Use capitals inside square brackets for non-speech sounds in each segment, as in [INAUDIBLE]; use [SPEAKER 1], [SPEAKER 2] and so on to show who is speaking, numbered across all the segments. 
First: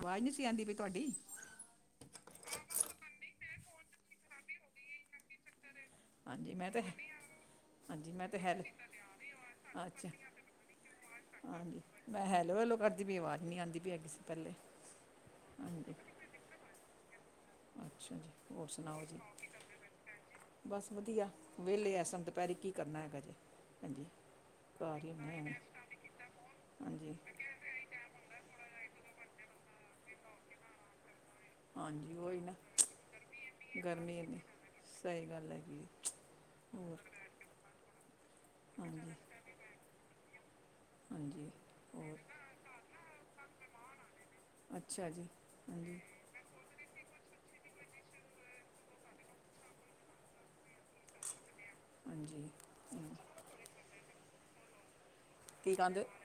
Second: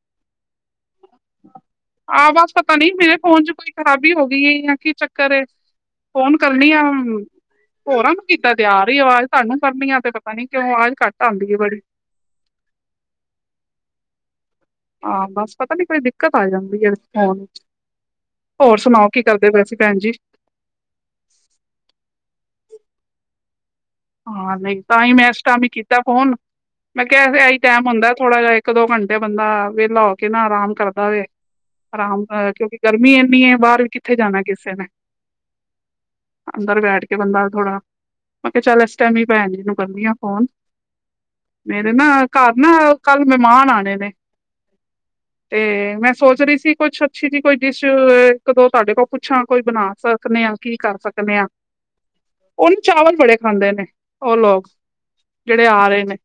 [SPEAKER 1] ਆਵਾਜ਼ ਨੀਂ ਸੀ ਆਂਦੀ ਪਈ ਤੁਹਾਡੀ
[SPEAKER 2] ਆਹ ਬਸ ਪਤਾ ਨੀ ਮੇਰੇ ਫੋਨ ਚ ਕੋਈ ਖਰਾਬੀ ਹੋ ਗਈ ਹੈ, ਜਾਂ ਕੀ ਚੱਕਰ ਏ। ਫੋਨ
[SPEAKER 1] ਹਾਂਜੀ ਮੈਂ
[SPEAKER 2] ਕਰਨੀ
[SPEAKER 1] ਤਾਂ
[SPEAKER 2] ਆ ਮ ਹੋਰਾਂ
[SPEAKER 1] ਹਾਂਜੀ
[SPEAKER 2] ਨੂੰ
[SPEAKER 1] ਮੈਂ ਤਾਂ
[SPEAKER 2] ਕਿਦਾਂ
[SPEAKER 1] ਹੈਲ
[SPEAKER 2] ਤੇ ਆ ਰਹੀ ਆਵਾਜ਼ ਤੁਹਾਨੂੰ ਕਰਨੀ ਆ
[SPEAKER 1] ਅੱਛਾ
[SPEAKER 2] ਤੇ ਪਤਾ ਨੀ ਕਿਉਂ ਆਵਾਜ਼ ਘੱਟ ਆਂਦੀ ਐ ਬੜੀ।
[SPEAKER 1] ਹਾਂਜੀ ਮੈਂ ਹੈਲੋ-ਹੈਲੋ ਕਰਦੀ ਪਈ ਆਵਾਜ਼ ਨੀ ਆਉਂਦੀ ਪਈ ਹੈ, ਕਿਸੇ ਪਹਿਲੇ
[SPEAKER 2] ਹਾਂ, ਬਸ ਪਤਾ ਨੀ
[SPEAKER 1] ਹਾਂਜੀ
[SPEAKER 2] ਕੋਈ ਦਿੱਕਤ ਜਾਂਦੀ ਹੈ।
[SPEAKER 1] ਅੱਛਾ ਜੀ
[SPEAKER 2] [INAUDIBLE] ਹੋਰ ਸੁਣਾਓ ਕੀ ਕਰਦੇ ਪਏ ਸੀ, ਭੈਣ ਜੀ।
[SPEAKER 1] ਬੱਸ ਵਧੀਆ ਵਿਹਲੇ ਐਸਨ ਦੁਪਹਿਰੀ ਕੀ ਕਰਨਾ ਹੈਗਾ ਜੇ
[SPEAKER 2] ਹਾਂ, ਨਹੀਂ ਤਾਂ ਹੀ ਮੈਂ ਇਸ
[SPEAKER 1] ਹਾਂ
[SPEAKER 2] ਟਾਈਮ ਹੀ ਕੀਤਾ ਫੋਨ ' [UNINTELLIGIBLE] ' ਮੈਂ
[SPEAKER 1] ਹਾਂਜੀ
[SPEAKER 2] ਕਿਹਾ ਟਾਈਮ ਹੁੰਦਾ ਥੋੜਾ ਜਿਹਾ ਇੱਕ-ਦੋ ਘੰਟੇ ਬੰਦਾ ਵੇਹਲਾ ਕੇ ਨਾ ਆਰਾਮ ਕਰਦਾ ਵੇ।
[SPEAKER 1] ਹਾਂਜੀ
[SPEAKER 2] ਆਰਾਮ
[SPEAKER 1] ਉਹੀ ਨਾ
[SPEAKER 2] ਕਿਉਂਕਿ ਗਰਮੀ ਇੰਨੀ ਹੈ ਬਾਹਰ ਵੀ ਕਿੱਥੇ
[SPEAKER 1] ਗਰਮੀ ਇੰਨੀ
[SPEAKER 2] ਜਾਣਾ ਕਿਸੇ ਨੇ।
[SPEAKER 1] ਸਹੀ ਗੱਲ ਹੈਗੀ ਏ' ' [UNINTELLIGIBLE]
[SPEAKER 2] ਅੰਦਰ ਬੈਠ ਕੇ ਬੰਦਾ ਥੋੜਾ ਤੇ ਚੱਲ ਇਸ
[SPEAKER 1] ਹਾਂਜੀ
[SPEAKER 2] ਟਾਈਮ ਵੀ ਭੈਣ ਜੀ ਨੂੰ ਕਰਦੀ ਆ ਫੋਨ
[SPEAKER 1] ਹਾਂਜੀ
[SPEAKER 2] [INAUDIBLE] ਮੇਰੇ ਨਾ
[SPEAKER 1] ਹੋਰ
[SPEAKER 2] ਘਰ ਨਾ ਕੱਲ ਮਹਿਮਾਨ ਆਣੇ ਨੇ ' [INAUDIBLE]
[SPEAKER 1] ਅੱਛਾ ਜੀ
[SPEAKER 2] ' 'ਤੇ
[SPEAKER 1] ਹਾਂਜੀ
[SPEAKER 2] ਮੈਂ ਸੋਚ ਰਹੀ ਸੀ। ਕੁਛ ਅੱਛੀ ਜੀ ਕੋਈ ਡਿਸ਼ ਇੱਕ ਦੋ ਤੁਹਾਡੇ ਕੋਲ ਪੁੱਛਾਂ ਬਣਾ ਸਕਦੇ ਆ ਕੀ ਕਰ ਸਕਦੇ ਦੇ ਆ ' [INAUDIBLE]
[SPEAKER 1] ਹਾਂਜੀ
[SPEAKER 2] ' ਉਹਨੂੰ ਚਾਵਲ ਬੜੇ ਖਾਂਦੇ ਨੇ ' [INAUDIBLE] ' ਉਹ ਲੋਕ' ' [INAUDIBLE] ਜਿਹੜੇ
[SPEAKER 1] ਕੀ
[SPEAKER 2] ਆ
[SPEAKER 1] ਕਹਿੰਦੇ
[SPEAKER 2] ਰਹੇ ਨੇ।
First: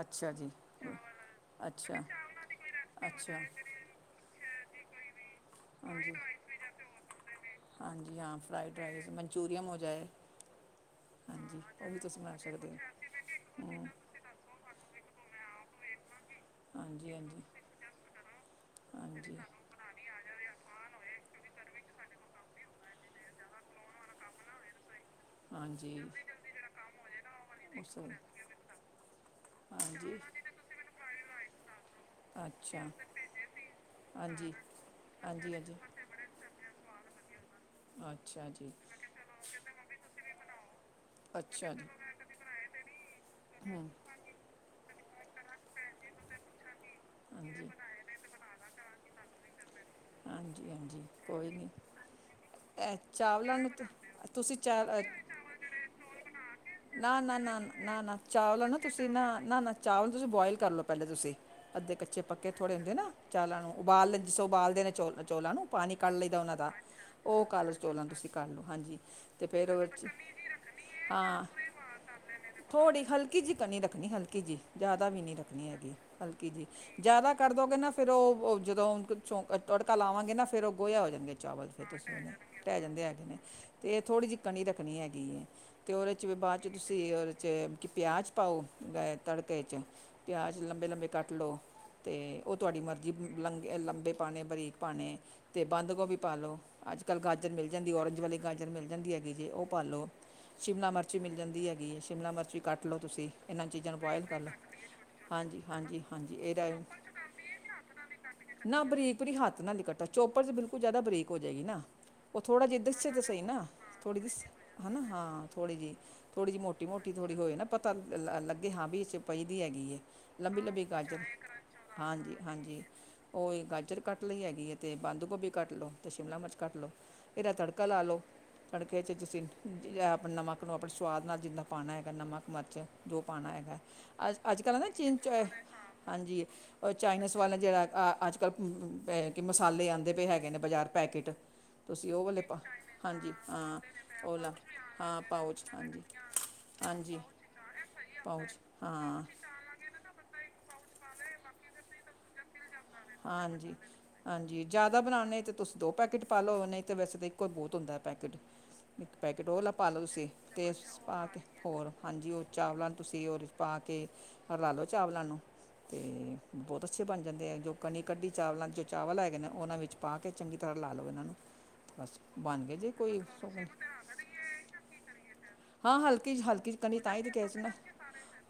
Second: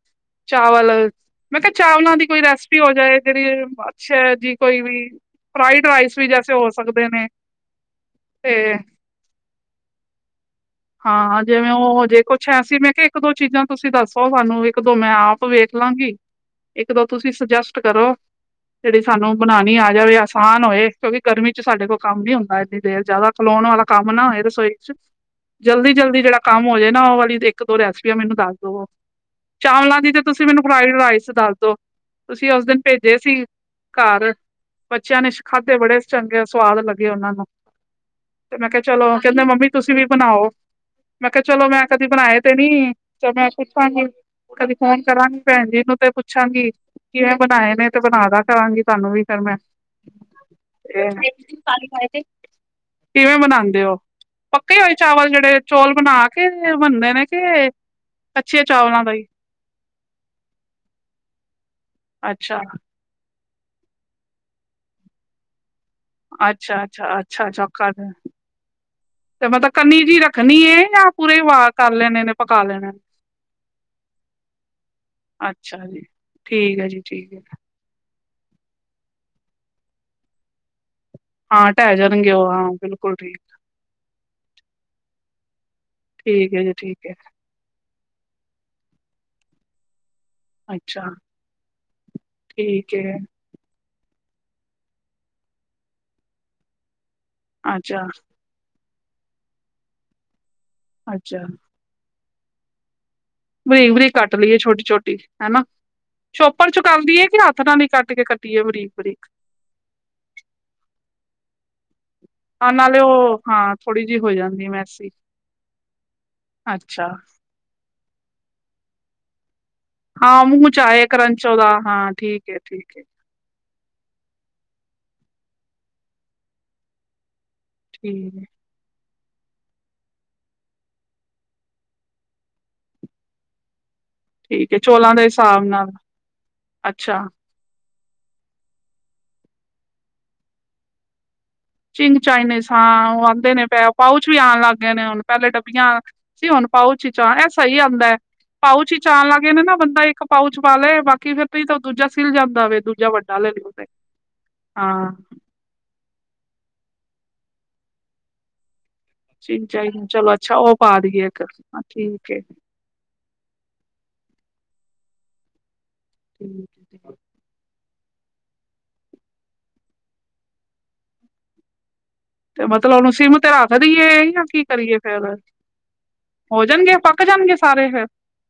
[SPEAKER 1] ਅੱਛਾ ਜੀ।
[SPEAKER 2] ਚਾਵਲ ' [INAUDIBLE] ' ਮੈਂ ਕਿਹਾ
[SPEAKER 1] ਅੱਛਾ
[SPEAKER 2] ਚਾਵਲਾਂ ਦੀ ਕੋਈ ਰੈਸਪੀ ਹੋ ਜਾਏ
[SPEAKER 1] ਅੱਛਾ
[SPEAKER 2] ਜਿਹੜੀ ਅੱਛੇ ਜੀ, ਕੋਈ ਵੀ ਫਰਾਈਡ
[SPEAKER 1] ਹਾਂਜੀ
[SPEAKER 2] ਰਾਈਸ ਵੀ ਜੈਸੇ ਹੋ ਸਕਦੇ ਨੇ
[SPEAKER 1] ਹਾਂਜੀ ਹਾਂ,
[SPEAKER 2] ਤੇ
[SPEAKER 1] ਫਰਾਈਡ ਰਾਈਸ ਮਨਚੂਰੀਅਨ ਹੋ ਜਾਏ
[SPEAKER 2] ਹਾਂ।
[SPEAKER 1] ਹਾਂਜੀ
[SPEAKER 2] ਜਿਵੇਂ
[SPEAKER 1] ਵੀ
[SPEAKER 2] ਉਹ ਹਜੇ,
[SPEAKER 1] ਤੁਸੀਂ ਬਣਾ
[SPEAKER 2] ਕੁਛ
[SPEAKER 1] ਸਕਦੇ
[SPEAKER 2] ਐਸੀ
[SPEAKER 1] ਹੋ
[SPEAKER 2] ਮੈਂ ਕਿਹਾ ਇੱਕ ਦੋ ਚੀਜ਼ਾਂ ਤੁਸੀਂ ਦੱਸੋ ਸਾਨੂੰ ਇੱਕ, ਦੋ ਮੈਂ ਆਪ ਵੇਖ ਲਾਂਗੀ ਇੱਕ, ਦੋ
[SPEAKER 1] ਹਾਂਜੀ
[SPEAKER 2] ਤੁਸੀਂ ਸੁਜੈਸਟ ਕਰੋ। ' [INAUDIBLE] ' ਜਿਹੜੀ ਸਾਨੂੰ
[SPEAKER 1] ਹਾਂਜੀ
[SPEAKER 2] ਬਣਾਣੀ ਆ ਜਾਵੇ। ਆਸਾਨ ਇਹ ਨਾ ਹੋਏ ਕਿਉਂਕਿ ਗਰਮੀ 'ਚ' ਸਾਡੇ ਕੋਲ ਕੰਮ ਨੀ ਹੁੰਦਾ ਐੰਨੀ ਦੇਰ ਜ਼ਿਆਦਾ ਖਲੋਣ ਵਾਲਾ ਕੰਮ ਨਾ ਹੋਏ ਰਸੋਈ 'ਚ' ' [INAUDIBLE] '
[SPEAKER 1] ਹਾਂਜੀ ਹਾਂਜੀ
[SPEAKER 2] ਜਲਦੀ-ਜਲਦੀ ਜਿਹੜਾ ਕੰਮ ਹੋ ਜਾਏ ਨਾ ਉਹ ਵਾਲੀ ਇੱਕ, ਦੋ
[SPEAKER 1] ਉਸ
[SPEAKER 2] ਰੈਸਪੀਆਂ ਮੈਨੂੰ ਦੱਸ ਦਵੋ। ਚਾਵਲਾਂ ਦੀ
[SPEAKER 1] ਹਾਂਜੀ
[SPEAKER 2] ਤੇ ਤੁਸੀਂ ਮੈਨੂੰ 'ਫਰਾਈਡ ਰਾਈਸ' ਦੱਸਦੋ। ' [INAUDIBLE] ' ਤੁਸੀਂ ਉਸ ਦਿਨ
[SPEAKER 1] ਅੱਛਾ
[SPEAKER 2] ਭੇਜੇ ਸੀ ਘਰ '
[SPEAKER 1] ਹਾਂਜੀ
[SPEAKER 2] [INAUDIBLE] ' ਬੱਚਿਆਂ ਨੇ
[SPEAKER 1] ਹਾਂਜੀ ਹਾਂਜੀ
[SPEAKER 2] ਖਾਂਦੇ ਬੜੇ ਚੰਗੇ ਆ ਸਵਾਦ ਲੱਗੇ ਉਹਨਾਂ ਨੂੰ
[SPEAKER 1] ਅੱਛਾ
[SPEAKER 2] 'ਤੇ
[SPEAKER 1] ਜੀ
[SPEAKER 2] ਮੈਂ ਕਿਹਾ ਚਲੋ, ਕਹਿੰਦੇ ਮੰਮੀ ਤੁਸੀਂ ਵੀ ਬਣਾਓ ਮੈਂ ਕਿਹਾ ਚਲੋ
[SPEAKER 1] ਅੱਛਾ ਜੀ
[SPEAKER 2] ਮੈਂ ਕਦੀ ਬਣਾਏ ਤੇ ਨੀ 'ਚ' ਮੈਂ
[SPEAKER 1] ਹੂੰ
[SPEAKER 2] ਕਦੀ ਫੋਨ ਕਰਾਂਗੀ ਭੈਣ ਜੀ ਨੂੰ ਤੇ ਪੁੱਛਾਂਗੀ ਕਿਵੇਂ
[SPEAKER 1] ਹਾਂਜੀ
[SPEAKER 2] ਬਣਾਏ ਨੇ 'ਤੇ ਬਣਾ ਦਾ ਕਰਾਂਗੀ ਤੁਹਾਨੂੰ ਵੀ ਫਿਰ ਮੈਂ ' [INAUDIBLE]
[SPEAKER 1] ਹਾਂਜੀ
[SPEAKER 2] ' '
[SPEAKER 1] ਹਾਂਜੀ
[SPEAKER 2] [UNINTELLIGIBLE]
[SPEAKER 1] ਕੋਈ ਨਹੀਂ ਇਹ
[SPEAKER 2] ' ਕਿਵੇਂ
[SPEAKER 1] ਚਾਵਲਾਂ ਨੂੰ
[SPEAKER 2] ਬਣਾਉਂਦੇ
[SPEAKER 1] ਤੁ-
[SPEAKER 2] ਹੋ?
[SPEAKER 1] ਤੁਸੀਂ
[SPEAKER 2] ਪੱਕੇ ਹੋਏ
[SPEAKER 1] ਚਾ
[SPEAKER 2] ਚਾਵਲ ਜਿਹੜੇ ਚੋਲ ਭੁਣਾ ਕੇ ਬਨਦੇ
[SPEAKER 1] ਨਾ
[SPEAKER 2] ਨੇ
[SPEAKER 1] ਨਾ
[SPEAKER 2] ਕੇ ' [INAUDIBLE] ' ਕੱਚੇ ਚਾਵਲਾਂ ਦਾ ਹੀ
[SPEAKER 1] ਨਾ-ਨਾ, ਨਾ ਚਾਵਲ ਤੁਸੀਂ ਬੋਆਇਲ ਕਰ ਲਓ ਪਹਿਲੇ ਤੁਸੀਂ ਅੱਧੇ ਕੱਚੇ-ਪੱਕੇ
[SPEAKER 2] ਅੱਛਾ,
[SPEAKER 1] ਥੋੜ੍ਹੇ ਹੁੰਦੇ ਨਾ ਚਾਲਾਂ ਨੂੰ ਉਬਾਲ ਲੇ ਜਿਸੋ ਉਬਾਲਦੇ ਨੇ ਚੌਲ-ਚੌਲਾਂ ਨੂੰ ਪਾਣੀ ਕੱਢ ਲਈਦਾ ਉਹਨਾਂ ਦਾ,
[SPEAKER 2] ਅੱਛਾ, ਅੱਛਾ,
[SPEAKER 1] ਉਹ
[SPEAKER 2] ਅੱਛਾ, ਅੱਛਾ
[SPEAKER 1] ਕਾਲ
[SPEAKER 2] ਕਰ
[SPEAKER 1] ਚੋਲਾਂ ਤੁਸੀਂ ਕੱਢ ਲਓ। ਹਾਂਜੀ ਅਤੇ
[SPEAKER 2] ਤੇ
[SPEAKER 1] ਫਿਰ
[SPEAKER 2] ਮਤਲਬ ਕਨੀ ਜੀ ਰੱਖਣੀ ਹੈ ਜਾਂ ਪੂਰੇ
[SPEAKER 1] ਹਾਂ,
[SPEAKER 2] ਵਾ ਕਰ ਲੈਣੇ ਨੇ ਪਕਾ ਲੈਣੇ ਨੇ?
[SPEAKER 1] ਥੋੜ੍ਹੀ ਹਲਕੀ ਜਿਹੀ ਕਨੀ ਰੱਖਣੀ ਹਲਕੀ ਜੀ ਜ਼ਿਆਦਾ ਵੀ ਨਹੀਂ ਰੱਖਣੀ
[SPEAKER 2] ਅੱਛਾ
[SPEAKER 1] ਹੈਗੀ,
[SPEAKER 2] ਜੀ,
[SPEAKER 1] ਹਲਕੀ ਜੀ,
[SPEAKER 2] ਠੀਕ ਹੈ ਠੀਕ
[SPEAKER 1] ਜ਼ਿਆਦਾ
[SPEAKER 2] ਹੈ।
[SPEAKER 1] ਕਰ ਦੋਗੇ ਨਾ ਫਿਰ ਉਹ ਜਦੋਂ ਤੜਕਾ ਲਾਵਾਂਗੇ ਨਾ ਫਿਰ ਉਹ ਗੋਇਆ ਹੋ ਜਾਣਗੇ। ਚਾਵਲ
[SPEAKER 2] ਹਾਂ
[SPEAKER 1] ਫਿਰ
[SPEAKER 2] ਢਹਿ ਜਾਣਗੇ ਉਹ ਹਾਂ
[SPEAKER 1] ਟਹਿ ਜਾਂਦੇ
[SPEAKER 2] ਬਿਲਕੁਲ
[SPEAKER 1] ਹੈਗੇ
[SPEAKER 2] ਠੀਕ,
[SPEAKER 1] ਨੇ, ਅਤੇ ਥੋੜ੍ਹੀ ਜਿਹੀ ਕਨੀ ਰੱਖਣੀ ਹੈਗੀ ਐ 'ਤੇ ਉਹਦੇ 'ਚ'
[SPEAKER 2] ਠੀਕ ਹੈ
[SPEAKER 1] ਬਾਅਦ
[SPEAKER 2] ਜੀ, ਠੀਕ ਹੈ,
[SPEAKER 1] ਤੁਸੀਂ ਉਹਦੇ 'ਚ' ਪਿਆਜ਼ ਪਾਓ। ਗ ਤੜਕੇ 'ਚ ਪਿਆਜ਼ ਲੰਬੇ-ਲੰਬੇ
[SPEAKER 2] ਅੱਛਾ
[SPEAKER 1] ਕੱਟ ਲਉ 'ਤੇ ਉਹ ਤੁਹਾਡੀ
[SPEAKER 2] ਠੀਕ
[SPEAKER 1] ਮਰਜ਼ੀ
[SPEAKER 2] ਹੈ।
[SPEAKER 1] ਲੰਗੇੇ ਲੰਬੇ ਪਾਣੇ ਬਰੀਕ ਪਾਣੇ 'ਤੇ ਬੰਦ ਗੋਭੀ ਪਾਲੋ ਅੱਜ-ਕੱਲ ਗਾਜਰ ਮਿਲ ਜਾਂਦੀ,
[SPEAKER 2] ਅੱਛਾ,
[SPEAKER 1] ਔਰੰਜ ਵਾਲੇ ਗਾਜਰ ਮਿਲ ਜਾਂਦੀ ਹੈਗੀ ਜੇ ਉਹ ਪਾ ਲਉ, ਸ਼ਿਮਲਾ ਮਿਰਚੀ ਮਿਲ
[SPEAKER 2] ਅੱਛਾ
[SPEAKER 1] ਜਾਂਦੀ ਹੈਗੀ ਸ਼ਿਮਲਾ ਮਿਰਚੀ ਕੱਟ ਲਉ ਤੁਸੀਂ। ਇਹਨਾਂ ਚੀਜ਼ਾਂ ਨੂੰ
[SPEAKER 2] ਬਰੀਕ-ਬਰੀਕ
[SPEAKER 1] ਬੋਇਲ
[SPEAKER 2] ਕੱਟ
[SPEAKER 1] ਕਰ ਲਓ
[SPEAKER 2] ਲਈਏ ਛੋਟੀ-ਛੋਟੀ ਹੈਨਾ,
[SPEAKER 1] ਹਾਂਜੀ ਹਾਂਜੀ ਹਾਂਜੀ
[SPEAKER 2] ਚੋਪਰ
[SPEAKER 1] ਇਹਦਾ
[SPEAKER 2] 'ਚ' ਕਰ ਲਈਏ ਕਿ ਹੱਥ ਨਾਲ ਹੀ ਕੱਟ ਕੇ ਟੀਏ
[SPEAKER 1] ਨਾ
[SPEAKER 2] ਬਰੀ
[SPEAKER 1] ਬਰੀਕ ਪਰੀ ਹੱਥ ਨਾਲ ਨਾਲ ਕੱਟੋ ਚੋਪਰ 'ਚ' ਬਿਲਕੁਲ ਜ਼ਿਆਦਾ ਬਰੀਕ ਹੋ ਜਾਏਗੀ ਨਾ। ਉਹ ਥੋੜਾ
[SPEAKER 2] ਹਾਂ
[SPEAKER 1] ਜਿਹਾ
[SPEAKER 2] ਨਾਲੇ
[SPEAKER 1] ਦਿੱਸੇ ਤਾਂ
[SPEAKER 2] ਉਹ
[SPEAKER 1] ਸਹੀ ਨਾ
[SPEAKER 2] ਹਾਂ ਥੋੜ੍ਹੀ ਜਿਹੀ
[SPEAKER 1] ਥੋੜੀ
[SPEAKER 2] ਹੋ
[SPEAKER 1] ਦਿਸ
[SPEAKER 2] ਜਾਂਦੀ
[SPEAKER 1] ਹੈ ਨਾ
[SPEAKER 2] ਮੈਸੀ
[SPEAKER 1] ਹਾਂ, ਥੋੜੀ ਜਿਹੀ ਥੋੜ੍ਹੀ ਜਿਹੀ ਮੋਟੀ-ਮੋਟੀ
[SPEAKER 2] ਅੱਛਾ।
[SPEAKER 1] ਥੋੜ੍ਹੀ ਹੋਏ ਨਾ ਪਤਾ ਲ ਲੱਗੇ ਹਾਂ ਵੀ ਇਹ 'ਚ' ਪਈ ਦੀ ਹੈਗੀ ਏ।
[SPEAKER 2] ਹਾਂ ਮੂੰਹ 'ਚ' ਆਏ ਕਰੰਚੌ ਉਦਾ ਹਾਂ
[SPEAKER 1] ਹਾਂਜੀ
[SPEAKER 2] ਠੀਕ ਐ,
[SPEAKER 1] ਹਾਂਜੀ
[SPEAKER 2] ਠੀਕ ਐ।
[SPEAKER 1] ਉਹ ਗਾਜਰ ਕੱਟ ਲਈ ਹੈਗੀ ਹੈ, ਅਤੇ ਬੰਦ ਗੋਭੀ ਕੱਟ ਲਓ ਅਤੇ ਸ਼ਿਮਲਾ ਮਿਰਚ ਕੱਟ ਲਉ ਇਹਦਾ ਤੜਕਾ ਤੜਕਾ ਲਾ ਲੋ
[SPEAKER 2] ਠੀਕ
[SPEAKER 1] ਤੜਕੇ 'ਚ ਤੁਸੀਂ ਨਮਕ ਨੂੰ ਆਪਣੇ ਸਵਾਦ ਨਾਲ ਜਿੰਨਾ ਪਾਣਾ ਹੈਗਾ ਨਮਕ ਮਰਚ ਜੋ ਪਾਣਾ ਹੈਗਾ ਅੱਜ,
[SPEAKER 2] ਠੀਕ
[SPEAKER 1] ਅੱਜ-ਕੱਲ੍ਹ ਹੈ ਨਾ
[SPEAKER 2] ਚੋਲਾਂ
[SPEAKER 1] ਚੀਨ
[SPEAKER 2] ਦੇ
[SPEAKER 1] ਚੈ
[SPEAKER 2] ਹਿਸਾਬ ਨਾਲ
[SPEAKER 1] ਹਾਂਜੀ ਉਹ
[SPEAKER 2] ਅੱਛਾ
[SPEAKER 1] ਚਾਈਨਜ਼ ਵਾਲਾ ਜਿਹੜਾ ਅੱਜ-ਕੱਲ੍ਹ ਕਿ ਮਸਾਲੇ ਆਉਂਦੇ ਪਏ ਹੈਗੇ ਨੇ ਬਜ਼ਾਰ ਪੈਕੇਟ ਤੁਸੀਂ
[SPEAKER 2] ਚਿੰਗ
[SPEAKER 1] ਉਹ ਵਾਲੇ ਪਾ
[SPEAKER 2] ਚਾਈਨੀਸਾਂ ਉਹ
[SPEAKER 1] ਹਾਂਜੀ
[SPEAKER 2] ਆਂਦੇ ਨੇ
[SPEAKER 1] ਹਾਂ
[SPEAKER 2] ਪਏ ਪਾਊਚ ਵੀ
[SPEAKER 1] ਉਹ ਲਾ
[SPEAKER 2] ਆਉਣ ਲੱਗ ਗਏ ਨੇ
[SPEAKER 1] ਹਾਂ
[SPEAKER 2] ਹੁਣ ਪਹਿਲੇ
[SPEAKER 1] ਪਾਊਚ
[SPEAKER 2] ਡੱਬੀਆਂ
[SPEAKER 1] ਹਾਂਜੀ
[SPEAKER 2] ਸੀ ਹੁਣ ਪਾਓਚ ਚ'
[SPEAKER 1] ਹਾਂਜੀ
[SPEAKER 2] ਇਹ ਸਹੀ ਆਦਾ ਐ,
[SPEAKER 1] ਪਾਊਚ
[SPEAKER 2] ਪਾਉਚ 'ਚ
[SPEAKER 1] ਹਾਂ
[SPEAKER 2] ਆਣ ਲੱਗ ਗੇ ਨੇ ਨਾ ਬੰਦਾ ਇੱਕ ਪਾਊਚ ਪਾ ਲੈ ਬਾਕੀ ਫਿਰ ਤੁਸੀ ਤਾਂ ਦੂਜਾ ਸਿਲ ਜਾਂਦਾ ਵੇ ਦੂਜਾ ਵੱਡਾ ਲੈ ਲਓ
[SPEAKER 1] ਹਾਂਜੀ-
[SPEAKER 2] ਤੇ
[SPEAKER 1] ਹਾਂਜੀ ਜਿਆਦਾ
[SPEAKER 2] ਹਾਂ
[SPEAKER 1] ਬਣਾਉਣੇ 'ਤੇ ਤੁਸੀਂ ਦੋ ਪੈਕੇਟ ਪਾ ਲੋ ਨਹੀਂ ਤਾਂ ਵੈਸੇ ਤਾਂ ਇੱਕੋ ਹੀ ਬਹੁਤ ਹੁੰਦਾ ਪੈਕੇਟ ਇੱਕ ਪੈਕੇਟ
[SPEAKER 2] ਚਿੰਗ
[SPEAKER 1] ਉਹਲਾ ਪਾ ਲਓ
[SPEAKER 2] ਚਾਈਨੀਜ਼
[SPEAKER 1] ਤੁਸੀਂ
[SPEAKER 2] ਚਲੋ ਅੱਛਾ
[SPEAKER 1] 'ਤੇ
[SPEAKER 2] ਉਹ
[SPEAKER 1] ਪਾ
[SPEAKER 2] ਦੇਈਏ
[SPEAKER 1] ਕੇ
[SPEAKER 2] ਇੱਕ ਹਾਂ
[SPEAKER 1] ਹੋਰ ਹਾਂਜੀ
[SPEAKER 2] ਠੀਕ ਹੈ
[SPEAKER 1] ਉਹ ਚਾਵਲਾਂ ਤੁਸੀਂ ਹੋਰ ਪਾ ਕੇ ਰਲਾ ਲਓ ਚਾਵਲਾਂ ਨੂੰ ਅਤੇ ਬਹੁਤ ਅੱਛੇ
[SPEAKER 2] ਠੀਕ
[SPEAKER 1] ਬਣ ਜਾਂਦੇ ਆ ਜੋ ਕਨੀ ਕੱਢੀ ਚਾਵਲਾਂ ਜੋ ਚਾਵਲ ਹੈਗੇ ਨੇ ਉਹਨਾਂ ਵਿੱਚ ਪਾ ਕੇ ਚੰਗੀ ਤਰ੍ਹਾਂ ਲਾ ਲਉ ਇਹਨਾਂ ਨੂੰ ਬਸ। ਬਣ
[SPEAKER 2] 'ਤੇ
[SPEAKER 1] ਗਏ ਜੇ
[SPEAKER 2] ਮਤਲਬ ਉਹਨੂੰ
[SPEAKER 1] ਕੋਈ
[SPEAKER 2] ਸਿਮ 'ਤੇ ਰੱਖ ਦੀਈਏ ਜਾਂ ਕੀ ਕਰੀਏ ਫੇਰ
[SPEAKER 1] ਹਾਂ, ਹਲਕੀ 'ਚ
[SPEAKER 2] ਹੋ
[SPEAKER 1] ਹਲਕੀ ਚ
[SPEAKER 2] ਜਾਣਗੇ
[SPEAKER 1] ਕੀ ਤਾਂਹੀ
[SPEAKER 2] ਪੱਕ
[SPEAKER 1] ਤੇ ਕਿਹਾ
[SPEAKER 2] ਜਾਣਗੇ
[SPEAKER 1] ਸੀ ਨਾ
[SPEAKER 2] ਸਾਰੇ
[SPEAKER 1] ਮੈਂ
[SPEAKER 2] ਫੇਰ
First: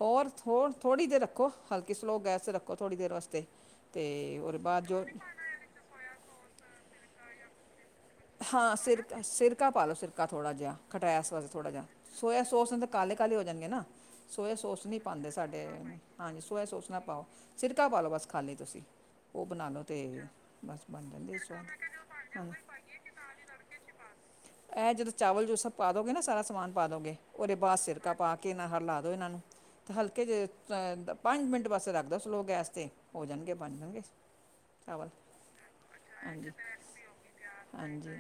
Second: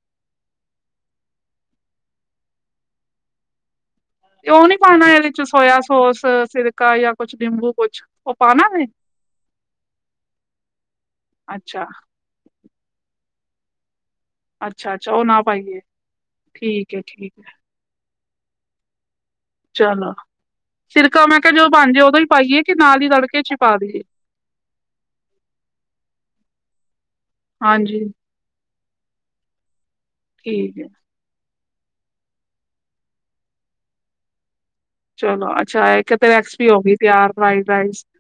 [SPEAKER 1] ਹੋਰ-ਹੋਰ ਥੋ ਥੋੜ੍ਹੀ ਦੇਰ ਰੱਖੋ ਹਲਕੀ ਸਲੋ ਗੈਸ 'ਤੇ ਰੱਖੋ ਥੋੜ੍ਹੀ ਦੇਰ ਵਾਸਤੇ ਅਤੇ
[SPEAKER 2] 'ਤੇ
[SPEAKER 1] ਉਹਦੇ
[SPEAKER 2] ਉਹ ਨੀ
[SPEAKER 1] ਬਾਅਦ ਜੋ
[SPEAKER 2] ਪਾਉਣਾ ਇਹਦੇ 'ਚ ਸੋਇਆ ਸੋਸ ਸਿਰਕਾ ਜਾਂ ਕੁਛ ਨਿੰਬੂ ਕੁਛ ਉਹ ਪਾਣਾ
[SPEAKER 1] ਹਾਂ,
[SPEAKER 2] ਵੇ?
[SPEAKER 1] ਸਿਰਕਾ-ਸਿਰਕਾ ਪਾ ਲਓ ਸਿਰਕਾ ਥੋੜ੍ਹਾ ਜਿਹਾ ਖਟੈਸ ਵਾਸਤੇ ਥੋੜ੍ਹਾ ਜਿਹਾ
[SPEAKER 2] ਅੱਛਾ,
[SPEAKER 1] ਸੋਇਆ ਸੋਸ ਨਾਲ ਤਾਂ ਕਾਲੇ-ਕਾਲੇ ਹੋ ਜਾਣਗੇ ਨਾ ਸੋਇਆ ਸੋਸ
[SPEAKER 2] ਅੱਛਾ,
[SPEAKER 1] ਨਹੀਂ
[SPEAKER 2] ਅੱਛਾ ਉਹ
[SPEAKER 1] ਪਾਉਂਦੇ
[SPEAKER 2] ਨਾ
[SPEAKER 1] ਸਾਡੇ
[SPEAKER 2] ਪਾਈਏ
[SPEAKER 1] ਹਾਂਜੀ, ਸੋਇਆ ਸੋਸ
[SPEAKER 2] ਠੀਕ
[SPEAKER 1] ਨਾ
[SPEAKER 2] ਐ,
[SPEAKER 1] ਪਾਓ
[SPEAKER 2] ਠੀਕ ਐ
[SPEAKER 1] ਸਿਰਕਾ ਪਾ ਲਉ ਬਸ ਖਾਲੀ ਤੁਸੀਂ। ਉਹ ਬਣਾ ਲਓ
[SPEAKER 2] ਚਲੋ,
[SPEAKER 1] ਅਤੇ ਬਸ ਬਣ
[SPEAKER 2] ਸਿਰਕਾ
[SPEAKER 1] ਜਾਂਦੀ
[SPEAKER 2] ਮੈਂ ਕਿਹਾ
[SPEAKER 1] ਸਵਾਦ
[SPEAKER 2] ਜੋ ਬਣ ਜਾਏ ਉਦੋਂ ਹੀ ਪਾਈਏ
[SPEAKER 1] ਹਾਂਜੀ
[SPEAKER 2] ਕਿ ਨਾਲ ਹੀ ਤੜਕੇ 'ਚ ਹੀ ਪਾ ਦੇਈਏ।
[SPEAKER 1] ਇਹ ਜਦੋਂ ਚਾਵਲ ਜੋ ਸਭ ਪਾ ਦੋਗੇ ਸਾਰਾ ਸਮਾਨ ਪਾ ਉਹਦੇ ਬਾਅਦ
[SPEAKER 2] ਹਾਂਜੀ
[SPEAKER 1] ਸਿਰਕਾ ਪਾ ਕੇ ਹਲਾ ਦਉ ਇਹਨਾਂ ਨੂੰ 'ਤੇ ਹਲਕੇ
[SPEAKER 2] ਠੀਕ ਐ।
[SPEAKER 1] ਪੰਜ ਮਿੰਟ ਵਾਸਤੇ ਰੱਖ ਦਿਓ ਸਲੋ ਗੈਸ 'ਤੇ ਹੋ ਜਾਣਗੇ ਬਣ ਜਾਣਗੇ। ਚਾਵਲ
[SPEAKER 2] ਚਲੋ, ਅੱਛਾ ਏ ਕੇ
[SPEAKER 1] ਹਾਂਜੀ
[SPEAKER 2] [UNINTELLIGIBLE]
[SPEAKER 1] ਹਾਂਜੀ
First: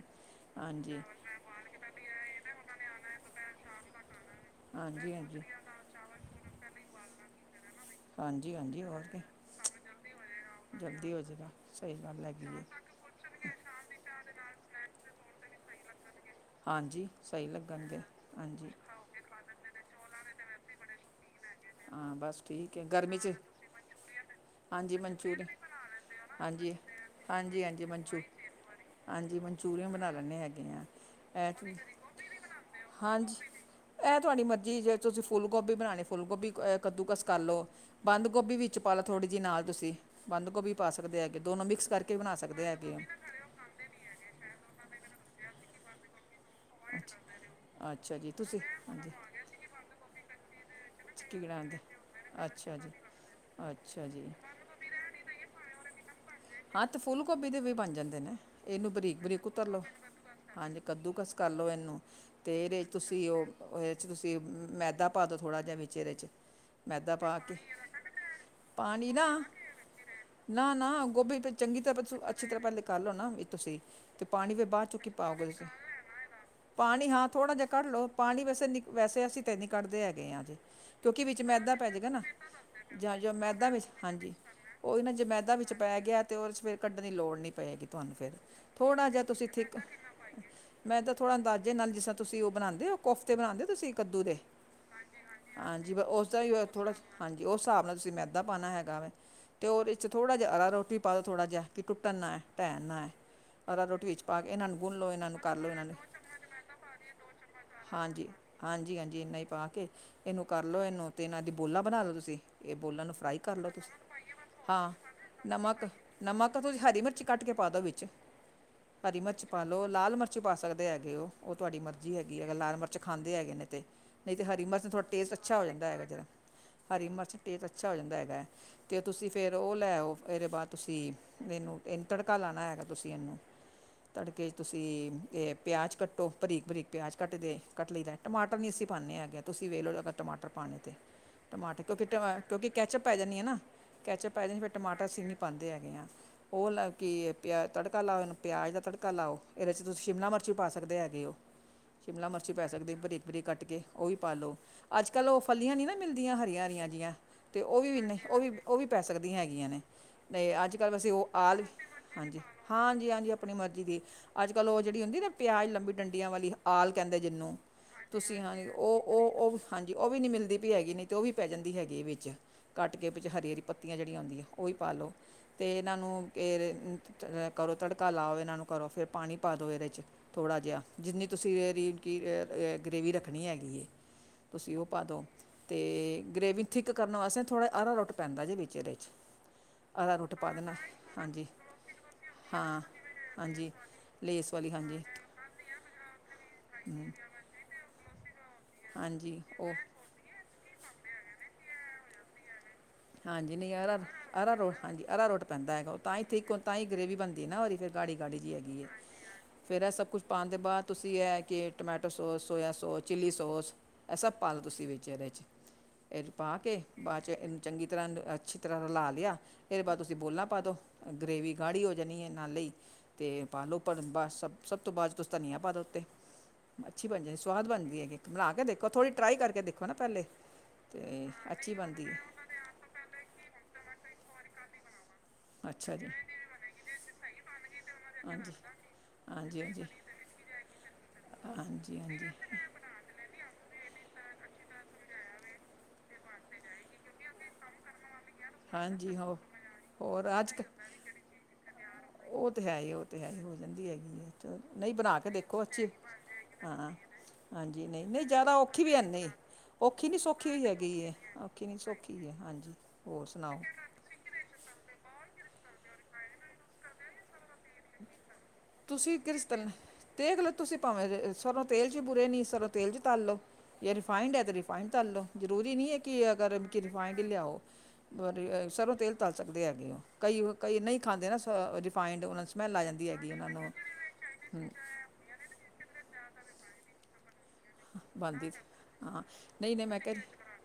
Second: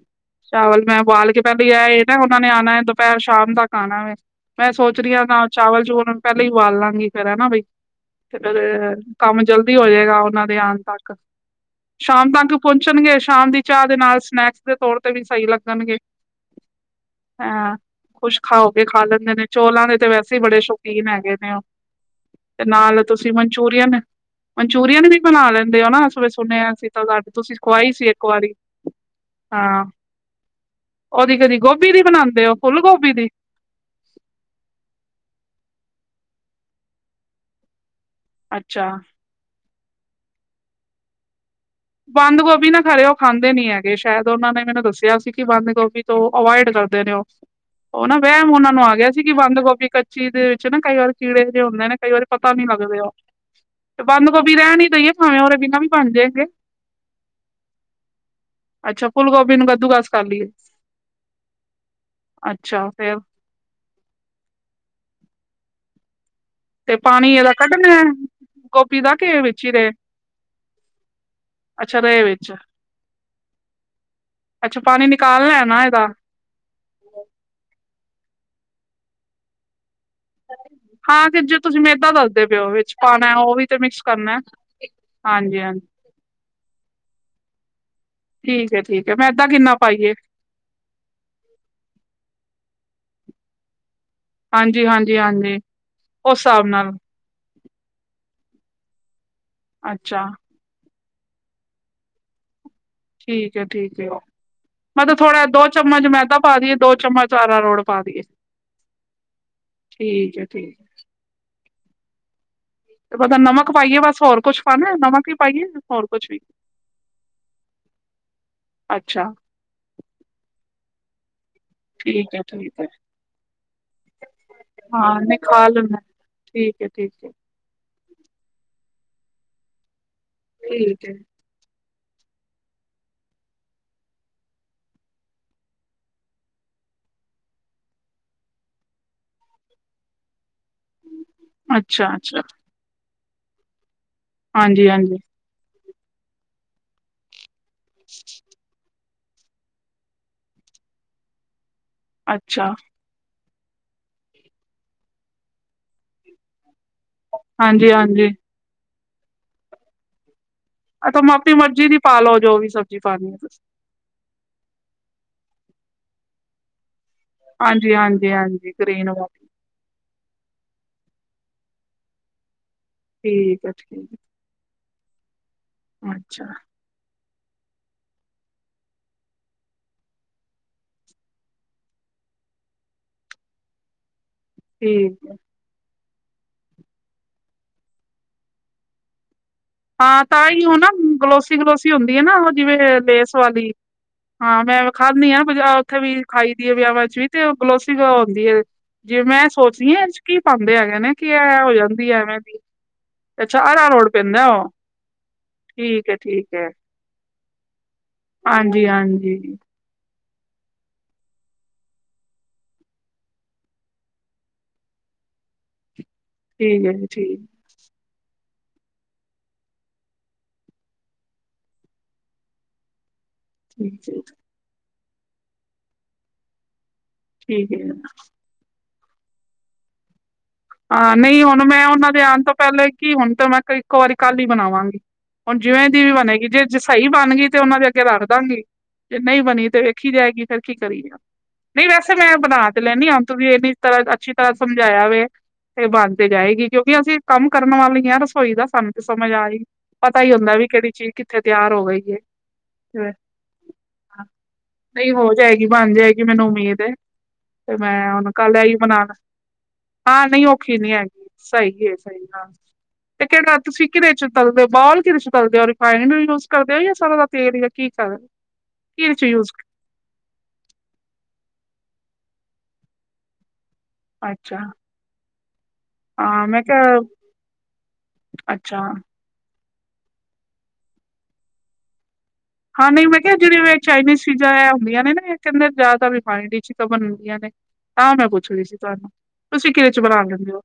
[SPEAKER 2] ਚਾਵਲ
[SPEAKER 1] ਹਾਂਜੀ
[SPEAKER 2] ਮੈਂ
[SPEAKER 1] ਹਾਂਜੀ
[SPEAKER 2] ਉਬਾਲ ਕੇ ਪਹਿਲੇ ਇਹ ਐ ਉਹ ਨਾ ਉਹਨਾਂ ਨੇ ਆਉਣਾ ਦੁਪਹਿਰ ਸ਼ਾਮ ਤੱਕ ਆਣਾ ਏ। ਮੈਂ ਸੋਚ ਰਹੀ
[SPEAKER 1] ਹਾਂਜੀ
[SPEAKER 2] ਹਾਂ।
[SPEAKER 1] ਹਾਂਜੀ
[SPEAKER 2] ਨਾਲ ਚਾਵਲ, ਚੋਵਲ ਪਹਿਲਾਂ ਹੀ ਉਬਾਲ ਲਾਂਗੀ ਫੇਰ ਹਨਾ ਬਈ ਤੇ
[SPEAKER 1] ਹਾਂਜੀ ਹਾਂਜੀ
[SPEAKER 2] ਫਿਰ
[SPEAKER 1] ਹੋਰ ਕੀ
[SPEAKER 2] ਕੰਮ ਜਲਦੀ ਹੋ ਜਾਏਗਾ ਉਹਨਾਂ ਦੇ ਆਉਣ
[SPEAKER 1] ਜਲਦੀ
[SPEAKER 2] ਤੱਕ।
[SPEAKER 1] ਹੋ ਸਹੀ। ਗੱਲ
[SPEAKER 2] ਸ਼ਾਮ
[SPEAKER 1] ਹੈਗੀ
[SPEAKER 2] ਤੱਕ
[SPEAKER 1] ਹੈ
[SPEAKER 2] ਪਹੁੰਚਣਗੇ, ਸ਼ਾਮ ਦੀ ਚਾਹ ਦੇ ਨਾਲ ਸਨੈਕਸ ਦੇ ਤੌਰ ਤੇ ਵੀ ਸਹੀ ਲੱਗਣਗੇ।
[SPEAKER 1] ਹਾਂਜੀ, ਸਹੀ
[SPEAKER 2] ਹਾਂ।
[SPEAKER 1] ਲੱਗਣਗੇ।
[SPEAKER 2] ਖੁਸ਼ ਹੋ ਖਾ
[SPEAKER 1] ਹਾਂਜੀ
[SPEAKER 2] ਕੇ ਖਾ ਲੈਂਦੇ ਨੇ, ਚੌਲਾਂ ਦੇ ਤੇ ਵੈਸੇ ਹੀ ਬੜੇ ਸ਼ੌਕੀਨ ਹੈਗੇ ਨੇ ਉਹ।
[SPEAKER 1] ਹਾਂ, ਬਸ
[SPEAKER 2] ਤੇ
[SPEAKER 1] ਠੀਕ ਹੈ
[SPEAKER 2] ਨਾਲ
[SPEAKER 1] ਗਰਮੀ
[SPEAKER 2] ਤੁਸੀਂ
[SPEAKER 1] 'ਚ
[SPEAKER 2] ਮਨਚੂਰੀਅਨ, ਮਨਚੂਰੀਅਨ ਵੀ ਬਣਾ ਲੈਂਦੇ ਹੋ ਨਾ ਸੁਣਿਆ
[SPEAKER 1] ਹਾਂਜੀ
[SPEAKER 2] ਸੀ, ਤਾਂ ਲਾ ਤੁਸੀਂ
[SPEAKER 1] ਹਾਂਜੀ ਹਾਂਜੀ
[SPEAKER 2] ਖਵਾਈ ਸੀ
[SPEAKER 1] ਮਨਚੂ
[SPEAKER 2] ਇੱਕ ਵਾਰੀ
[SPEAKER 1] ਹਾਂਜੀ,
[SPEAKER 2] ਹਾਂ
[SPEAKER 1] ਮਨਚੂਰੀਅਨ ਬਣਾ ਲੈਂਨੇ ਹੈਗੇ ਆ।
[SPEAKER 2] ਉਹਦੀ
[SPEAKER 1] ਇਹ
[SPEAKER 2] ਕਦੀ
[SPEAKER 1] ਤੁਸੀਂ
[SPEAKER 2] ਗੋਭੀ ਦੀ ਬਣਾਉਂਦੇ ਉ ਫੁੱਲ ਗੋਭੀ ਦੀ।
[SPEAKER 1] ਹਾਂਜੀ ਇਹ ਤੁਹਾਡੀ ਮਰਜ਼ੀ ਜੇ ਤੁਸੀਂ ਫੁੱਲ ਗੋਭੀ ਬਣਾਣੀ ਫੁੱਲ ਗੋਭੀ ਕੱਦੂ ਕਸ ਕਰਲੋ। ਬੰਦ ਗੋਭੀ ਵਿੱਚ
[SPEAKER 2] ਅੱਛਾ
[SPEAKER 1] ਪਾ ਲਓ ਥੋੜ੍ਹੀ ਜਿਹੀ ਨਾਲ ਤੁਸੀਂ, ਬੰਦ ਗੋਭੀ ਪਾ ਸਕਦੇ ਹੈਗੇ ਦੋਨੋਂ ਮਿਕਸ ਕਰਕੇ ਬਣਾ
[SPEAKER 2] ਬੰਦ
[SPEAKER 1] ਸਕਦੇ
[SPEAKER 2] ਗੋਭੀ ਨਾ
[SPEAKER 1] ਹੈਗੇ ਆ।
[SPEAKER 2] ਖਰੇ ਉਹ ਖਾਂਦੇ ਨੀ ਹੈਗੇ ਸ਼ਾਇਦ ਉਹਨਾਂ ਨੇ ਮੈਨੂੰ ਦੱਸਿਆ ਸੀ, ਕੀ ਬੰਦ ਗੋਭੀ ਤੋਂ ਅਵਾਰਿਡ ਕਰਦੇ ਨੇ ਉਹ,
[SPEAKER 1] ਆ
[SPEAKER 2] ਉਹ ਨਾ
[SPEAKER 1] ਅੱਛਾ ਜੀ
[SPEAKER 2] ਵਹਿਮ
[SPEAKER 1] ਤੁਸੀਂ
[SPEAKER 2] ਉਹਨਾਂ ਨੂੰ ਆ ਗਿਆ
[SPEAKER 1] ਹਾਂਜੀ
[SPEAKER 2] ਸੀ ਕਿ ਬੰਦ ਗੋਭੀ ਕੱ ਕੱਚੀ ਦੇ ਵਿੱਚ ਨਾ ਕਈ ਵਾਰੀ
[SPEAKER 1] ਕੀ
[SPEAKER 2] ਕੀੜੇ ਜੇ
[SPEAKER 1] ਬਣਾਉਂਦੇ
[SPEAKER 2] ਹੁੰਦੇ ਨੇ ਕਈ ਵਾਰੀ ਪਤਾ ਨੀ
[SPEAKER 1] ਅੱਛਾ ਜੀ
[SPEAKER 2] ਲੱਗਦੇ ਉਹ
[SPEAKER 1] ਅੱਛਾ ਜੀ
[SPEAKER 2] ਬੰਦ ਗੋਭੀ ਰਹਿ ਨੀ ਦਹੀਏ ਭਾਵੇਂ ਉਹਦੇ ਬਿਨਾਂ ਬਣਜੇ ਗੇ।
[SPEAKER 1] ਹਾਂ ਤੇ ਫੁੱਲ ਗੋਭੀ ਦੇ ਵੀ ਬਣ ਜਾਂਦੇ ਨੇ। ਇਹਨੂੰ
[SPEAKER 2] ਅੱਛਾ ਫੁੱਲ
[SPEAKER 1] ਬਰੀਕ-ਬਰੀਕ
[SPEAKER 2] ਗੋਭੀ ਨੂੰ
[SPEAKER 1] ਕੁਤਰ ਲਉ।
[SPEAKER 2] ਕੱਦੂ ਕਸ ਕਰ ਲਈਏ
[SPEAKER 1] ਹਾਂਜੀ, ਕੱਦੂ ਕਾਸ ਕਰ ਲਓ ਇਹਨੂੰ ਅਤੇ ਇਹਦੇ
[SPEAKER 2] ਅੱਛਾ ਫੇਰ
[SPEAKER 1] ਤੁਸੀਂ ਉਹ ਉਹਦੇ 'ਚ ਤੁਸੀਂ ਮੈਦਾ ਪਾ ਦਿਉ ਥੋੜ੍ਹਾ ਜਿਹਾ ਵਿੱਚ ਇਹਦੇ 'ਚ।
[SPEAKER 2] ਤੇ
[SPEAKER 1] ਮੈਦਾ
[SPEAKER 2] ਪਾਣੀ
[SPEAKER 1] ਪਾ
[SPEAKER 2] ਇਹਦਾ
[SPEAKER 1] ਕੇ
[SPEAKER 2] ਕੱਢਣਾ, ਗੋਭੀ ਦਾ ਕੇ ਵਿੱਚ ਹੀ ਰਏ
[SPEAKER 1] ਨਾ-ਨਾ ਗੋਭੀ ਚੰਗੀ ਤਰ੍ਹਾਂ
[SPEAKER 2] ਰਹੇ
[SPEAKER 1] ਅੱਛੀ
[SPEAKER 2] ਵਿੱਚ
[SPEAKER 1] ਤਰ੍ਹਾਂ ਪਹਿਲੇ ਕਰ ਲੋ ਨਾ ਤੁਸੀਂ ਪਾਣੀ ਫਿਰ
[SPEAKER 2] ਅੱਛਾ
[SPEAKER 1] ਬਾਅਦ ਚੋ
[SPEAKER 2] ਪਾਣੀ
[SPEAKER 1] ਕੀ ਪਾਓਗੇ
[SPEAKER 2] ਨਿਕਾਲਣਾ ਹੈ
[SPEAKER 1] ਤੁਸੀਂ?
[SPEAKER 2] ਨਾ ਇਹਦਾ
[SPEAKER 1] ਪਾਣੀ ਹਾਂ ਥੋੜ੍ਹਾ ਜਿਹਾ ਕੱਢ ਲਉ, ਪਾਣੀ ਵੈਸੇ ਨ ਵੈਸੇ ਅਸੀਂ ਤੇ ਨਹੀਂ ਕੱਢਦੇ ਹੈਗੇ ਆ ਹਜੇ‌। ਕਿਉਂਕਿ
[SPEAKER 2] ਹਾਂ
[SPEAKER 1] ਵਿੱਚ
[SPEAKER 2] ਕਿ ਜੇ
[SPEAKER 1] ਮੈਦਾ
[SPEAKER 2] ਤੁਸੀਂ
[SPEAKER 1] ਪੈ ਜਾਏਗਾ ਨਾ,
[SPEAKER 2] ਦੱਸਦੇ ਪਏ ਹੋ ਵਿੱਚ
[SPEAKER 1] ਜਾਂ ਜੋ
[SPEAKER 2] ਪਾਉਣਾ ਉਹ ਵੀ
[SPEAKER 1] ਮੈਦਾ
[SPEAKER 2] ਤੇ
[SPEAKER 1] ਵਿੱਚ
[SPEAKER 2] ਮਿਕਸ
[SPEAKER 1] ਹਾਂਜੀ,
[SPEAKER 2] ਕਰਨਾ
[SPEAKER 1] ਉਹ ਨਾ ਜੇ ਮੈਦਾ
[SPEAKER 2] ਹਾਂਜੀ
[SPEAKER 1] ਵਿੱਚ
[SPEAKER 2] ਹਾਂਜੀ
[SPEAKER 1] ਪੈ ਗਿਆ ਤੇ ਉਹ ਦੇ 'ਚ ਫੇਰ ਕੱਢਣ ਦੀ ਲੋੜ ਨੀ ਪਏਗੀ ਤੁਹਾਨੂੰ ਫੇਰ
[SPEAKER 2] ਠੀਕ ਹੈ
[SPEAKER 1] ਥੋੜ੍ਹਾ
[SPEAKER 2] ਠੀਕ ਹੈ
[SPEAKER 1] ਜਿਹਾ
[SPEAKER 2] ਮੈਦਾ
[SPEAKER 1] ਤੁਸੀਂ
[SPEAKER 2] ਕਿੰਨਾ
[SPEAKER 1] ਥਿੱਕ
[SPEAKER 2] ਪਾਈਏ
[SPEAKER 1] ਮੇਦਾ ਤਾਂ ਥੋੜ੍ਹਾ ਅੰਦਾਜ਼ੇ ਨਾਲ, ਜਿਸ ਤ੍ਹਾਂ ਤੁਸੀਂ ਉਹ ਬਣਾਉਂਦੇ ਉਹ ਕੋਫਤੇ ਬਣਾਉਂਦੇ ਤੁਸੀਂ ਕੱਦੂ ਦੇ।
[SPEAKER 2] ਹਾਂਜੀ, ਹਾਂਜੀ-ਹਾਂਜੀ।
[SPEAKER 1] ਹਾਂਜੀ, ਬਸ ਉਸਦਾ ਹੀ ਓ ਥੋੜ੍ਹਾ ਹਾਂਜੀ, ਉਸ ਹਿਸਾਬ ਨਾਲ ਤੁਸੀਂ ਮੈਦਾ ਪਾਣਾ ਹੈਗਾ ਵੇ ਤੇ ਉਹਦੇ 'ਚ
[SPEAKER 2] ਅੱਛਾ
[SPEAKER 1] ਥੋੜ੍ਹਾ ਜਿਹਾ ਅਰਾਰੋਟ ਵੀ ਪਾਦੋਂ ਥੋੜ੍ਹਾ ਜਿਹਾ ਕਿ ਟੁੱਟਣਾ ਨਾ ਇਹ ਢਹਿਣ ਨਾ
[SPEAKER 2] ਠੀਕ ਹੈ
[SPEAKER 1] ਇਹ
[SPEAKER 2] ਠੀਕ
[SPEAKER 1] ਅਰਾਰੋਟ
[SPEAKER 2] ਹੈ
[SPEAKER 1] ਵਿੱਚ ਪਾ ਕੇ ਇਹਨਾਂ ਨੂੰ ਗੁਨ ਲੋ,
[SPEAKER 2] ਮਤਲਬ
[SPEAKER 1] ਇਹਨਾਂ ਨੂੰ
[SPEAKER 2] ਥੋੜਾ ਦੋ
[SPEAKER 1] ਕਰਲੋ ਇਹਨਾਂ ਨੂੰ,
[SPEAKER 2] ਚਮਚ ਮੈਦਾ ਪਾ ਦੀਏ ਦੋ ਚਮਚ ਆਰਾ ਰੋੜ ਪਾ ਦੀਏ
[SPEAKER 1] ਹਾਂਜੀ ਹਾਂਜੀ-ਹਾਂਜੀ ਇੰਨਾਂ ਈ ਪਾ ਕੇ
[SPEAKER 2] ਠੀਕ
[SPEAKER 1] ਇਹਨੂੰ
[SPEAKER 2] ਹੈ ਠੀਕ
[SPEAKER 1] ਕਰਲੋ ਇਹਨੂੰ ਤੇ ਇਹਨਾਂ ਦੀ ਬੋਲਾ ਬਣਾ ਲੋ ਤੁਸੀਂ ਇਹ ਬੋਲਾਂ ਨੂੰ
[SPEAKER 2] ਤੇ ਪਤਾ
[SPEAKER 1] ਫਰਾਈ ਕਰ ਲਓ
[SPEAKER 2] ਨਮਕ
[SPEAKER 1] ਤੁਸੀਂ।
[SPEAKER 2] ਪਾਈਏ ਬਸ ਹੋਰ ਕੁਛ ਪਾਣਾ
[SPEAKER 1] ਹਾਂ
[SPEAKER 2] ਨਮਕ ਹੀ ਪਾਈਏ
[SPEAKER 1] ਨਮਕ,
[SPEAKER 2] ਹੋਰ ਕੁਛ ਵੀ
[SPEAKER 1] ਨਮਕ ਤੁਸੀਂ ਹਰੀ ਮਿਰਚ ਕੱਟ ਕੇ ਪਾ ਦਿਉ ਵਿੱਚ ਵਿੱਚ।
[SPEAKER 2] ਅੱਛਾ।
[SPEAKER 1] ਪਾ ਲਉ, ਲਾਲ ਮਿਰਚ ਪਾ ਸਕਦੇ ਹੈਗੇ ਔ ਉਹ ਤੁਹਾਡੀ ਮਰਜ਼ੀ
[SPEAKER 2] ਠੀਕ
[SPEAKER 1] ਹੈਗੀ
[SPEAKER 2] ਹੈ
[SPEAKER 1] ਆ, ਲਾਲ
[SPEAKER 2] ਠੀਕ ਹੈ
[SPEAKER 1] ਮਿਰਚ ਖਾਂਦੇ ਹੈਗੇ ਨੇ ਤੇ ਨਹੀਂ ਤਾਂ ਹਰੀ ਮਿਰਚ ਤੁਹਾਡੀ
[SPEAKER 2] ਹਾਂ
[SPEAKER 1] ਟੇਸਟ
[SPEAKER 2] ਨਹੀਂ
[SPEAKER 1] ਅੱਛਾ ਹੋ
[SPEAKER 2] ਖਾ
[SPEAKER 1] ਜਾਂਦਾ
[SPEAKER 2] ਲੈਂਦਾ
[SPEAKER 1] ਹੈਗਾ ਜਰਾ
[SPEAKER 2] ਠੀਕ ਹੈ
[SPEAKER 1] ਹਰੀ
[SPEAKER 2] ਠੀਕ ਹੈ
[SPEAKER 1] ਮਿਰਚ ਟੇਸਟ ਅੱਛਾ ਹੋ ਜਾਂਦਾ ਹੈਗਾ, ਤੇ ਤੁਸੀਂ ਫਿਰ ਉਹ ਲੈ ਆਉ ਇਹਦੇ ਬਾਅਦ ਤੁਸੀਂ
[SPEAKER 2] ਠੀਕ ਹੈ
[SPEAKER 1] ਇਹਨੂੰ ਤੜਕਾ ਲਾਉਣਾ ਹੈਗਾ ਤੁਸੀਂ ਇਹਨੂੰ ਤੜਕੇ 'ਚ ਤੁਸੀਂ ਇਹ ਪਿਆਜ਼ ਕੱਟੋ, ਬਰੀਕ-ਬਰੀਕ ਪਿਆਜ਼ ਕੱਟਦੇ ਕੱਟ ਲਈ ਦਾ ਟਮਾਟਰ ਨੀ ਅਸੀਂ ਪਾਨੇ ਹੈਗੇ ਆ ਤੁਸੀਂ ਵੇਲਲੋ ਟਮਾਟਰ ਪਾਣੇ ਤੇ ਟਮਾ ਕਿਉ
[SPEAKER 2] ਅੱਛਾ ਅੱਛਾ
[SPEAKER 1] ਕਿਉਂਕਿ ਕੈਚਅਪ ਪੈ ਜਾਣੀ ਆ ਨਾ ਕੈਚਅਪ ਪੈ ਜਾਣੀ ਆ ਫਿਰ
[SPEAKER 2] ਹਾਂਜੀ
[SPEAKER 1] ਟਮਾਟਰ
[SPEAKER 2] ਹਾਂਜੀ
[SPEAKER 1] ਅਸੀਂ ਨੀ ਪਾਂਦੇ ਹੈਗੇ ਹਾਂ ਉਹ ਲ ਕਿ ਪਿਆ ਤੜਕਾ ਲਾਓ। ਇਹਨੂੰ ਪਿਆਜ਼ ਦਾ ਤੜਕਾ ਲਾਓ। ਇਹਦੇ 'ਚ ਤੁਸੀਂ ਸ਼ਿਮਲਾ ਮਿਰਚ ਵੀ ਪਾ ਸਕਦੇ ਹੈਗੇ ਹੋ। ਸ਼ਿਮਲਾ ਮਰਚ ਵੀ ਪੈ
[SPEAKER 2] ਅੱਛਾ
[SPEAKER 1] ਸਕਦੀ। ਬਰੀਕ-ਬਰੀਕ ਕੱਟ ਕੇ ਉਹ ਵੀ ਪਾ ਲਉ। ਅੱਜ-ਕੱਲ੍ਹ ਉਹ ਫਲੀਆਂ ਨਹੀਂ ਨਾ ਮਿਲਦੀਆਂ ਹਰੀਆਂ-ਹਰੀਆਂ ਜਹੀਆਂ ਤੇ ਉਹ
[SPEAKER 2] ਹਾਂਜੀ
[SPEAKER 1] ਵੀ ਇਨੇ
[SPEAKER 2] ਹਾਂਜੀ
[SPEAKER 1] ਉਹ ਵੀ ਉਹ ਵੀ ਪੈ ਸਕਦੀਆਂ ਹੈਗੀਆਂ ਨੇ ਤੇ ਅੱਜ ਗੱਲ ਵੈਸੇ।
[SPEAKER 2] ਤੁਮ
[SPEAKER 1] ਉਹ
[SPEAKER 2] ਆਪਣੀ
[SPEAKER 1] ਆਲ ਵੀ
[SPEAKER 2] ਮਰਜ਼ੀ ਦੀ ਪਾ ਲਓ
[SPEAKER 1] ਹਾਂਜੀ-
[SPEAKER 2] ਜੋ ਵੀ ਸਬਜ਼ੀ
[SPEAKER 1] ਹਾਂਜੀ, ਹਾਂਜੀ
[SPEAKER 2] ਪਾਣੀ ਹੈ
[SPEAKER 1] ਆਪਣੀ
[SPEAKER 2] ਤੁਸੀਂ
[SPEAKER 1] ਮਰਜ਼ੀ ਦੀ। ਅੱਜ-ਕੱਲ੍ਹ ਉਹ ਜਿਹੜੀ ਹੁੰਦੀ ਪਿਆਜ ਲੰਬੀ ਡੰਡੀਆਂ ਵਾਲੀ। ਆਲ ਕਹਿੰਦੇ ਜਿਹਨੂੰ।
[SPEAKER 2] ਹਾਂਜੀ
[SPEAKER 1] ਤੁਸੀਂ ਹਾਂਜੀ ਉਹ
[SPEAKER 2] ਗ੍ਰੀਨ
[SPEAKER 1] -ਉਹ,
[SPEAKER 2] ਵਾਲੀ
[SPEAKER 1] ਉਹ ਹਾਂਜੀ, ਉਹ ਵੀ ਨਹੀਂ ਮਿਲਦੀ ਪਈ ਹੈਗੀ ਨਹੀਂ ਅਤੇ ਉਹ ਵੀ ਪੈ ਜਾਂਦੀ ਹੈਗੀ ਵਿੱਚ ਕੱਟ ਕੇ ਵਿੱਚ ਹਰੀ-ਹਰੀ
[SPEAKER 2] ਠੀਕ ਹੈ
[SPEAKER 1] ਪੱਤੀਆਂ
[SPEAKER 2] ਠੀਕ
[SPEAKER 1] ਜਿਹੜੀਆਂ ਆਉਂਦੀਆਂ। ਉਹੀ ਪਾ ਲਉ ਤੇ ਇਹਨਾਂ ਨੂੰ
[SPEAKER 2] ਅੱਛਾ
[SPEAKER 1] ਕਰੋ ਤੜਕਾ ਲਾਓ। ਇਹਨਾਂ ਨੂੰ ਕਰੋ ਫਿਰ ਪਾਣੀ ਪਾ ਦਿਉ ਇਹਦੇ 'ਚ। ਥੋੜ੍ਹਾ ਜਿਹਾ ਜਿੰਨੀ ਤੁਸੀਂ ਗਰੇੇਵੀ ਰੱਖਣੀ ਹੈਗੀ ਏ। ਤੁਸੀਂ ਉਹ ਪਾ
[SPEAKER 2] ਠੀਕ
[SPEAKER 1] ਦਿਉ
[SPEAKER 2] ਹੈ
[SPEAKER 1] ਅਤੇ ਗ੍ਰੇਵੀ ਥਿੱਕ ਕਰਨ ਵਾਸਤੇ ਥੋੜ੍ਹਾ ਆਰਾਰੋਟ ਪੈਂਦਾ ਜੇ ਵਿਚ ਇਹਦੇ 'ਚ।
[SPEAKER 2] ਹਾਂ
[SPEAKER 1] ਅਰਾਰੋਟ
[SPEAKER 2] ਤਾਂ
[SPEAKER 1] ਪਾ
[SPEAKER 2] ਹੀ
[SPEAKER 1] ਦੇਣਾ
[SPEAKER 2] ਉਹ ਨਾ
[SPEAKER 1] ਹਾਂਜੀ
[SPEAKER 2] ਗਲੋਸੀ-ਗਲੋਸੀ ਹੁੰਦੀ ਏ ਨਾ ਉਹ ਜਿਵੇਂ
[SPEAKER 1] ਹਾਂ
[SPEAKER 2] ਲੇਸ ਵਾਲੀ।
[SPEAKER 1] ਹਾਂਜੀ ਲੇਸ
[SPEAKER 2] ਹਾਂ,
[SPEAKER 1] ਵਾਲੀ
[SPEAKER 2] ਮੈਂ
[SPEAKER 1] ਹਾਂਜੀ
[SPEAKER 2] ਖਾਂਦੀ ਹਾਂ ਉੱਥੇ ਵੀ ਖਾਈ ਦੀ ਆ ਵਿਆਹਾਂ ਚ ਵੀ ਤੇ [UNINTELLIGIBLE] ਆਦੀ ਏ।
[SPEAKER 1] ਹਾਂਜੀ। ਉਹ
[SPEAKER 2] ਸੋਚਣੀ ਆ ਇਹ ਚ ਕੀ ਪਾਦੇ ਹੈਗੇ ਨੇ ਕੀ ਐ ਹੋ ਜਾਂਦੀ ਐ ਐਵੇਂ ਦੀ?
[SPEAKER 1] ਹਾਂਜੀ
[SPEAKER 2] ਅੱਛਾ,
[SPEAKER 1] ਨਹੀਂ
[SPEAKER 2] ਅਰਾ‌
[SPEAKER 1] ਅਰਾ
[SPEAKER 2] ਰੋਟ ਪੈਂਦਾ
[SPEAKER 1] ਅਰਾ
[SPEAKER 2] ਉਹ।
[SPEAKER 1] ਰੋਡ ਹਾਂਜੀ, ਅਰਾ ਰੋਟ ਪੈਂਦਾ ਹੈਗਾ। ਉਹ
[SPEAKER 2] ਠੀਕ ਹੈ
[SPEAKER 1] ਤਾਂ ਥਿਕ
[SPEAKER 2] ਠੀਕ
[SPEAKER 1] ਤਾਂ ਹੀ ਗਰੇਵੀ ਬਣਦੀ ਏ ਨਾ ਫਰ ਗਾੜੀ- ਗਾੜੀ ਜੀ।
[SPEAKER 2] ਹਾਂਜੀ-ਹਾਂਜੀ।
[SPEAKER 1] ਇਹ ਸਭ ਕੁਛ ਪਾਉਣ ਦੇ ਬਾਅਦ ਤੁਸੀਂ ਇਹ ਹੈ ਕਿ tomato sauce, sauce, chilli sauce. ਇਹ ਸਭ ਪਾ ਲ ਤੁਸੀਂ ਵਿੱਚ ਇਹਦੇ 'ਚ' ਇਹ ' ਪਾ ਕੇ
[SPEAKER 2] ਠੀਕ ਹੈ ਜੀ
[SPEAKER 1] ਬਾਅਦ
[SPEAKER 2] ਠੀਕ
[SPEAKER 1] 'ਚ' ਚੰਗੀ ਤਰ੍ਹਾਂ, ਅੱਛੀ ਤਰ੍ਹਾਂ ਰਲਾ ਲਿਆ। ਇਹਦੇ ਬਾਅਦ ਤੁਸੀਂ ਬੋਲਣਾ ਪਾ ਦਿਉ, ਗਰੇਵੀ ਗਾੜੀ ਹੋ ਜਾਣੀ ਏ ਨਾਲੇ, ਤੇ ਪਾ ਲਓ। ਪੜ
[SPEAKER 2] ਠੀਕ ਹੈ
[SPEAKER 1] ਬਾ ਸਭ ਸਭ ਤੋਂ ਬਾਅਦ 'ਚ' ਤੁਸੀ ਧਨੀਆ ਆ ਪਾਦੋ ਉੱਤੇ। ਅੱਛੀ ਬਣ ਜਾਂਦੀ, ਸੁਆਦ
[SPEAKER 2] ਠੀਕ ਹੈ
[SPEAKER 1] ਬਣਦੀ ਏ ਕਿ ਬਣਾ ਕੇ ਦੇਖੋ ਥੋੜ੍ਹੀ ਟਰਾਈ ਕਰਕੇ ਨਾ ਪਹਿਲੇ।
[SPEAKER 2] ਹਾਂ ਨਹੀਂ। ਹੁਣ
[SPEAKER 1] ਅੱਛੀ
[SPEAKER 2] ਮੈਂ
[SPEAKER 1] ਬਣਦੀ
[SPEAKER 2] ਉਹਨਾਂ
[SPEAKER 1] ਹੈ
[SPEAKER 2] ਦੇ ਆਉਣ ਤੋਂ ਪਹਿਲੇ ਕੀ ਹੁਣ ਤੇ ਮੈਂ ਇੱਕੋ ਵਾਰੀ ਕੱਲ ਹੀ ਬਣਾਵਾਂਗੀ। ਹੁਣ ਜਿਵੇਂ
[SPEAKER 1] ਅੱਛਾ
[SPEAKER 2] ਦੀ
[SPEAKER 1] ਜੀ
[SPEAKER 2] ਵੀ ਬਣੇਗੀ ਜੇ ਸਹੀ ਬਣ ਗਈ ਤੇ ਉਹਨਾਂ ਦੇ ਅੱਗੇ ਰੱਖ
[SPEAKER 1] ਹਾਂਜੀ
[SPEAKER 2] ਦਾਂਗੀ। ਜੇ ਨਹੀਂ
[SPEAKER 1] ਹਾਂਜੀ
[SPEAKER 2] ਬਣੀ ਤੇ
[SPEAKER 1] ਹਾਂਜੀ
[SPEAKER 2] ਵੇਖੀ ਜਾਏਗੀ ਫਿਰ ਕੀ ਕਰੀਏ। ਨਹੀ
[SPEAKER 1] ਹਾਂਜੀ
[SPEAKER 2] ਵੈਸੇ
[SPEAKER 1] ਹਾਂਜੀ
[SPEAKER 2] ਮੈਂ ਬਣਾ ਤੇ ਲੈਣੀ। ਹੁਣ ਤੁਸੀਂ ਇੰਨੀ ਤਰ੍ਹਾਂ ਅੱਛੀ ਤਰ੍ਹਾਂ ਸਮਝਾਇਆ ਵੇ। ਤੇ ਬਣ ਤੇ ਜਾਏਗੀ, ਕਿਉਂਕਿ ਅਸੀਂ ਕੰਮ ਕਰਨ ਵਾਲੀ ਆ, ਰਸੋਈ ਦਾ ਸਾਨੂੰ ਤੇ
[SPEAKER 1] ਹਾਂਜੀ
[SPEAKER 2] ਸਮਝ
[SPEAKER 1] ਹੋ
[SPEAKER 2] ਆਏਗੀ। ਪਤਾ
[SPEAKER 1] ਹੋਰ
[SPEAKER 2] ਹੀ
[SPEAKER 1] ਅੱਜ
[SPEAKER 2] ਹੁੰਦਾ
[SPEAKER 1] ਕ
[SPEAKER 2] ਵੀ ਕਿਹੜੀ ਚੀਜ਼ ਕਿੱਥੇ ਤਿਆਰ ਹੋ ਗਈ ਏ।
[SPEAKER 1] ਉਹ ਤਾਂ ਹੈ ਹੀ ਉਹ ਤਾਂ ਹੈ ਹੀ ਹੋ ਜਾਂਦੀ ਹੈਗੀ ਹੈ ਚਲੋ
[SPEAKER 2] ਨਹੀਂ
[SPEAKER 1] ਬਣਾ ਕੇ
[SPEAKER 2] ਹੋ
[SPEAKER 1] ਦੇਖੋ
[SPEAKER 2] ਜਾਏਗੀ,
[SPEAKER 1] ਅੱਛੀ
[SPEAKER 2] ਬਣ ਜਾਏਗੀ ਮੈਨੂੰ ਉਮੀਦ
[SPEAKER 1] ਹਾਂ
[SPEAKER 2] ਏ। ਤੇ
[SPEAKER 1] ਹਾਂਜੀ ਨਹੀਂ
[SPEAKER 2] ਮੈਂ
[SPEAKER 1] ਨਹੀਂ
[SPEAKER 2] ਉਹਨੂੰ ਕੱਲ
[SPEAKER 1] ਜ਼ਿਆਦਾ
[SPEAKER 2] ਏਈ
[SPEAKER 1] ਔਖੀ ਵੀ ਹੈ
[SPEAKER 2] ਬਣਾਣਾ।
[SPEAKER 1] ਨਹੀਂ ਔਖੀ ਨੀ
[SPEAKER 2] ਹਾਂ
[SPEAKER 1] ਸੌ-
[SPEAKER 2] ਨਹੀਂ ਔਖੀ ਨੀ ਹੈਗੀ, ਸਹੀ ' [UNINTELLIGIBLE] ' ਨਾਲ
[SPEAKER 1] ਹਾਂਜੀ ਹੋਰ
[SPEAKER 2] ਤੇ ਕਿਹੜਾ
[SPEAKER 1] ਸੁਣਾਓ
[SPEAKER 2] ਤੁਸੀਂ? ਘਰੇ 'ਚ' ਤਲਦੇ ਬੋਲ ਘਰੇ ਚ ਤਲਦੇ ਹੋ ਰਿਫਾਈਨ ਮਿਲ ਯੂਜ ਕਰਦੇ ਜਾਂ ਸਾਰੋ ਦਾ ਤੇਲ ਏ? ਕੀ ਚੱਲ, ਕਿਦੇ
[SPEAKER 1] ਤੁਸੀਂ
[SPEAKER 2] 'ਚ' ਯੂ?
[SPEAKER 1] ਕਿਸ
[SPEAKER 2] ਜ
[SPEAKER 1] ਤਲ ਦੇਖ ਤੁਸੀਂ ਭਾਵੇਂ ਸਰੋਂ 'ਚ' ਬੁਰੇ ਨੀ ਸਰੋਂ ਤੇਲ 'ਚ' ਤਲ ਲੋ। ਜੇ ਰਿਫਾਈੰਡ ਏ ਤਾਂ
[SPEAKER 2] ਅੱਛਾ
[SPEAKER 1] ਰਿਫਾਈੰਡ ਤੱਲ ਲੋ, ਜ਼ਰੂਰੀ ਨਹੀਂ ਕਿ
[SPEAKER 2] ਹਾਂ
[SPEAKER 1] ਅਗਰ
[SPEAKER 2] ਮੈਂ
[SPEAKER 1] ਕਿ
[SPEAKER 2] ਕਿਹਾ
[SPEAKER 1] ਰਿਫਾਈੰਡ ਹੀ ਲਿਆਓ। ਬ
[SPEAKER 2] ਅੱਛਾ
[SPEAKER 1] ਸਰੋਂ ਤੇਲ ਤਲ ਸਕਦੇ ਹੈਗੇ ਉਹ। ਕਈ ਕਈ ਨਹੀਂ ਖਾਂਦੇ ਨਾ ਰਿਫਾਈੰਡ ਉਹ।
[SPEAKER 2] ਹਾਂ ਨਹੀਂ, ਮੈਂ ਕਿਹਾ ਜਿਹੜੀਆਂ ਚਾਈਨੀਜ਼ ਚੀਜ਼ਾਂ ਇਹ ਹੁੰਦੀਆਂ ਨੇ ਨਾ ਇਹ ਕਿੰਨੇ ਜ਼ਿਆਦਾ ਵੀ ਪਾਣੀ ਡੀਚਿਕ ਬਣ ਹੁੰਦੀਆਂ ਨੇ। ਤਾਂ ਮੈਂ
[SPEAKER 1] ਬਣਦੀ
[SPEAKER 2] ਪੁੱਛਣੀ ਸੀ ਤੁਹਾਨੂੰ।
[SPEAKER 1] ਹਾਂ
[SPEAKER 2] ਤੁਸੀਂ
[SPEAKER 1] ਨਹੀਂ ਨਹੀਂ
[SPEAKER 2] ਕੀਦੇ 'ਚ'
[SPEAKER 1] ਮੈਂ ਕਹਿ
[SPEAKER 2] ਬਣਾ ਲੈਂਦੇ ਹੋ?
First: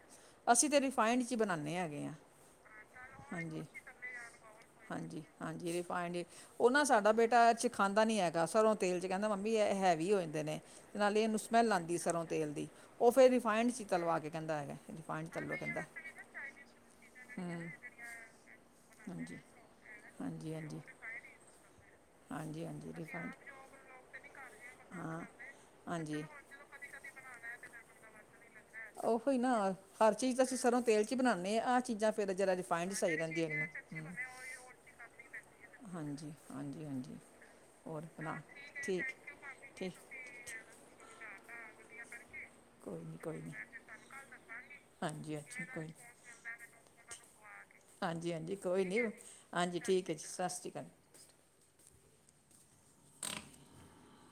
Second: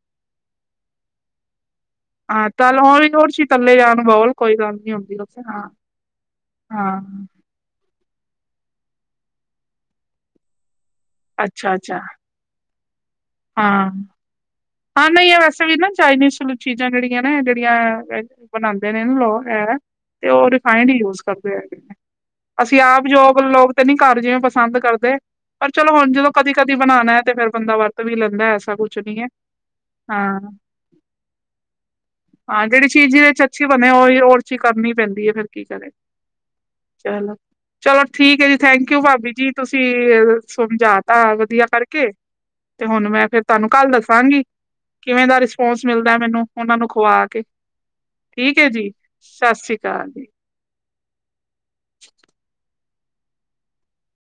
[SPEAKER 1] ਅਸੀਂ ਤਾਂ ਰਿਫਾਇੰਡ 'ਚ ਹੀ ਬਣਾਉਂਦੇ ਹੈਗੇ
[SPEAKER 2] ਹਾਂ, ਚੱਲ ਵੀ ੜ 'ਚ'
[SPEAKER 1] ਹਾਂਜੀ
[SPEAKER 2] ਥੱਲੇ ਜਾਣ ਬੋਲ ਕੋਈ ਗੱਲ ਨੀ ਹਾਂ।
[SPEAKER 1] ਪਾਣਡ ਉਹ ਨਾ
[SPEAKER 2] ਹਾਂ
[SPEAKER 1] ਸਾਡਾ ਬੇਟਾ ਇਹ 'ਚ' ਖਾਂਦਾ ਨੀ ਹੈਗਾ ਸਰੋਂ ਤੇਲ 'ਚ' ਕਹਿੰਦਾ ਮੰਮੀ ਇਹ ਹੈਵੀ ਹੋ ਜਾਂਦੇ ਨੇ। ਅਤੇ ਨਾਲ ਇਹਨੂੰ ਸਮੈੱਲ ਆਦੀ
[SPEAKER 2] ਅੱਛਾ-ਅੱਛਾ
[SPEAKER 1] ਏ ਸਰੋਂ ਤੇਲ ਦੀ। ਉਹ ਫਿਰ ਰਿਫਾਇੰਡ
[SPEAKER 2] ਹਾਂ।
[SPEAKER 1] ਤਾਲਵਾ ਕੇ ਕਹਿੰਦਾ ਆ।
[SPEAKER 2] ਹਾਂ, ਨਹੀਂ ਵੈਸੇ ਵੀ ਨਾ ਚਾਈਨੀਜ਼ ਚੀਜ਼ਾਂ ਜਿਹੜੀਆਂ ਨੇ ਜਿਹੜੀਆਂ ਬਨਾਂਦੇ ਏ
[SPEAKER 1] ਹਾਂਜੀ
[SPEAKER 2] ਲੌਅ ਐ ਤੇ ਉਅ
[SPEAKER 1] ਹਾਂਜੀ ਹਾਂਜੀ
[SPEAKER 2] ਰਿਫਾਇਡ ਈ ਯੂਸ ਕਰਦੇ ਹੈਗੇ
[SPEAKER 1] ਹਾਂਜੀ
[SPEAKER 2] ਅਸੀ
[SPEAKER 1] ਹਾਂਜੀ
[SPEAKER 2] ਆਪ ਜੋ
[SPEAKER 1] ਰਿਫਾਇੰਡ
[SPEAKER 2] ਅਕ ਲੋਕ ਤੇ ਨੀ ਘਰ ਜਿਵੇਂ ਪਸੰਦ ਕਰਦੇ,
[SPEAKER 1] ਹਾਂ
[SPEAKER 2] ਪਰ ਚਲੋ ਹੁਣ
[SPEAKER 1] ਹਾਂਜੀ
[SPEAKER 2] ਜਦੋ ਕਦੀ ਕਦੀ ਬਣਾਣੈਂ ਤੇ ਫਿਰ ਬੰਦਾ ਵਰਤ ਵੀ ਲੈਂਦੈ ਐਸਾ ਕੁਛ ਨੀਂ ਐ।
[SPEAKER 1] ਨਾਂਅਰ।
[SPEAKER 2] ਹਾਂ,
[SPEAKER 1] ਚੀਜ਼ਾਂ ਫਿਰ ਜਰਾ
[SPEAKER 2] ਹਾਂ ਜਿਹੜੀ
[SPEAKER 1] ਰਿਫਾਇੰਡ
[SPEAKER 2] ਚੀਜ਼
[SPEAKER 1] ਸਹੀ
[SPEAKER 2] 'ਚ'
[SPEAKER 1] ਰਹਿੰਦੀਆਂ
[SPEAKER 2] ਅੱਛੀ
[SPEAKER 1] ਨੇ
[SPEAKER 2] ਬਣੇ ਉਈ ਓਰ ਚੀ ਕਰਨੀ ਪੈਂਦੀ ਐ ਫੇਰ ਕੀ ਕਰੇਂ,
[SPEAKER 1] ਹਾਂਜੀ ਹਾਂਜੀ ਹਾਂਜੀ
[SPEAKER 2] ਚਲੋ। ਚਲੋ
[SPEAKER 1] ਹੋਰ ਬਣਾ
[SPEAKER 2] ਠੀਕੈ ਜੀ, ਥੈਂਕੀਉ
[SPEAKER 1] ਠੀਕ
[SPEAKER 2] ਭਾਬੀ ਜੀ, ਤੁਸੀਂਅ
[SPEAKER 1] ਠੀਕ
[SPEAKER 2] ਅ ਸਮਝਾ ਤਾ ਵਧੀਆ ਕਰਕੇ, ਤੇ
[SPEAKER 1] ਕੋਈ
[SPEAKER 2] ਹੁਣ
[SPEAKER 1] ਨਹੀਂ
[SPEAKER 2] ਮੈਂ
[SPEAKER 1] ਕੋਈ
[SPEAKER 2] ਫਿਰ
[SPEAKER 1] ਨਹੀਂ
[SPEAKER 2] ਧਾਨੂੰ ਕੱਲ ਦਸਾਂਗੀ। ਕਿਵੇਂ
[SPEAKER 1] ਹਾਂਜੀ
[SPEAKER 2] ਦਾ
[SPEAKER 1] ਅੱਛਾ
[SPEAKER 2] ਰਿਸਪੋਂਸ
[SPEAKER 1] ਕੋਈ
[SPEAKER 2] ਮਿਲਦੈ, ਮੈਨੂੰ ਉਨਾਂ ਨੂੰ ਖਵਾ ਕੇ।
[SPEAKER 1] ਹਾਂਜੀ-ਹਾਂਜੀ
[SPEAKER 2] ਠੀਕ ਹੈ
[SPEAKER 1] ਕੋਈ
[SPEAKER 2] ਜੀ।
[SPEAKER 1] ਨੀਂ
[SPEAKER 2] ਸਤਿ ਸ੍ਰੀ
[SPEAKER 1] ਆਂਜੀ ਠੀਕ
[SPEAKER 2] ਅਕਾਲ
[SPEAKER 1] ਐ ਜੀ ਸਾਸਰੀਕਾਲ।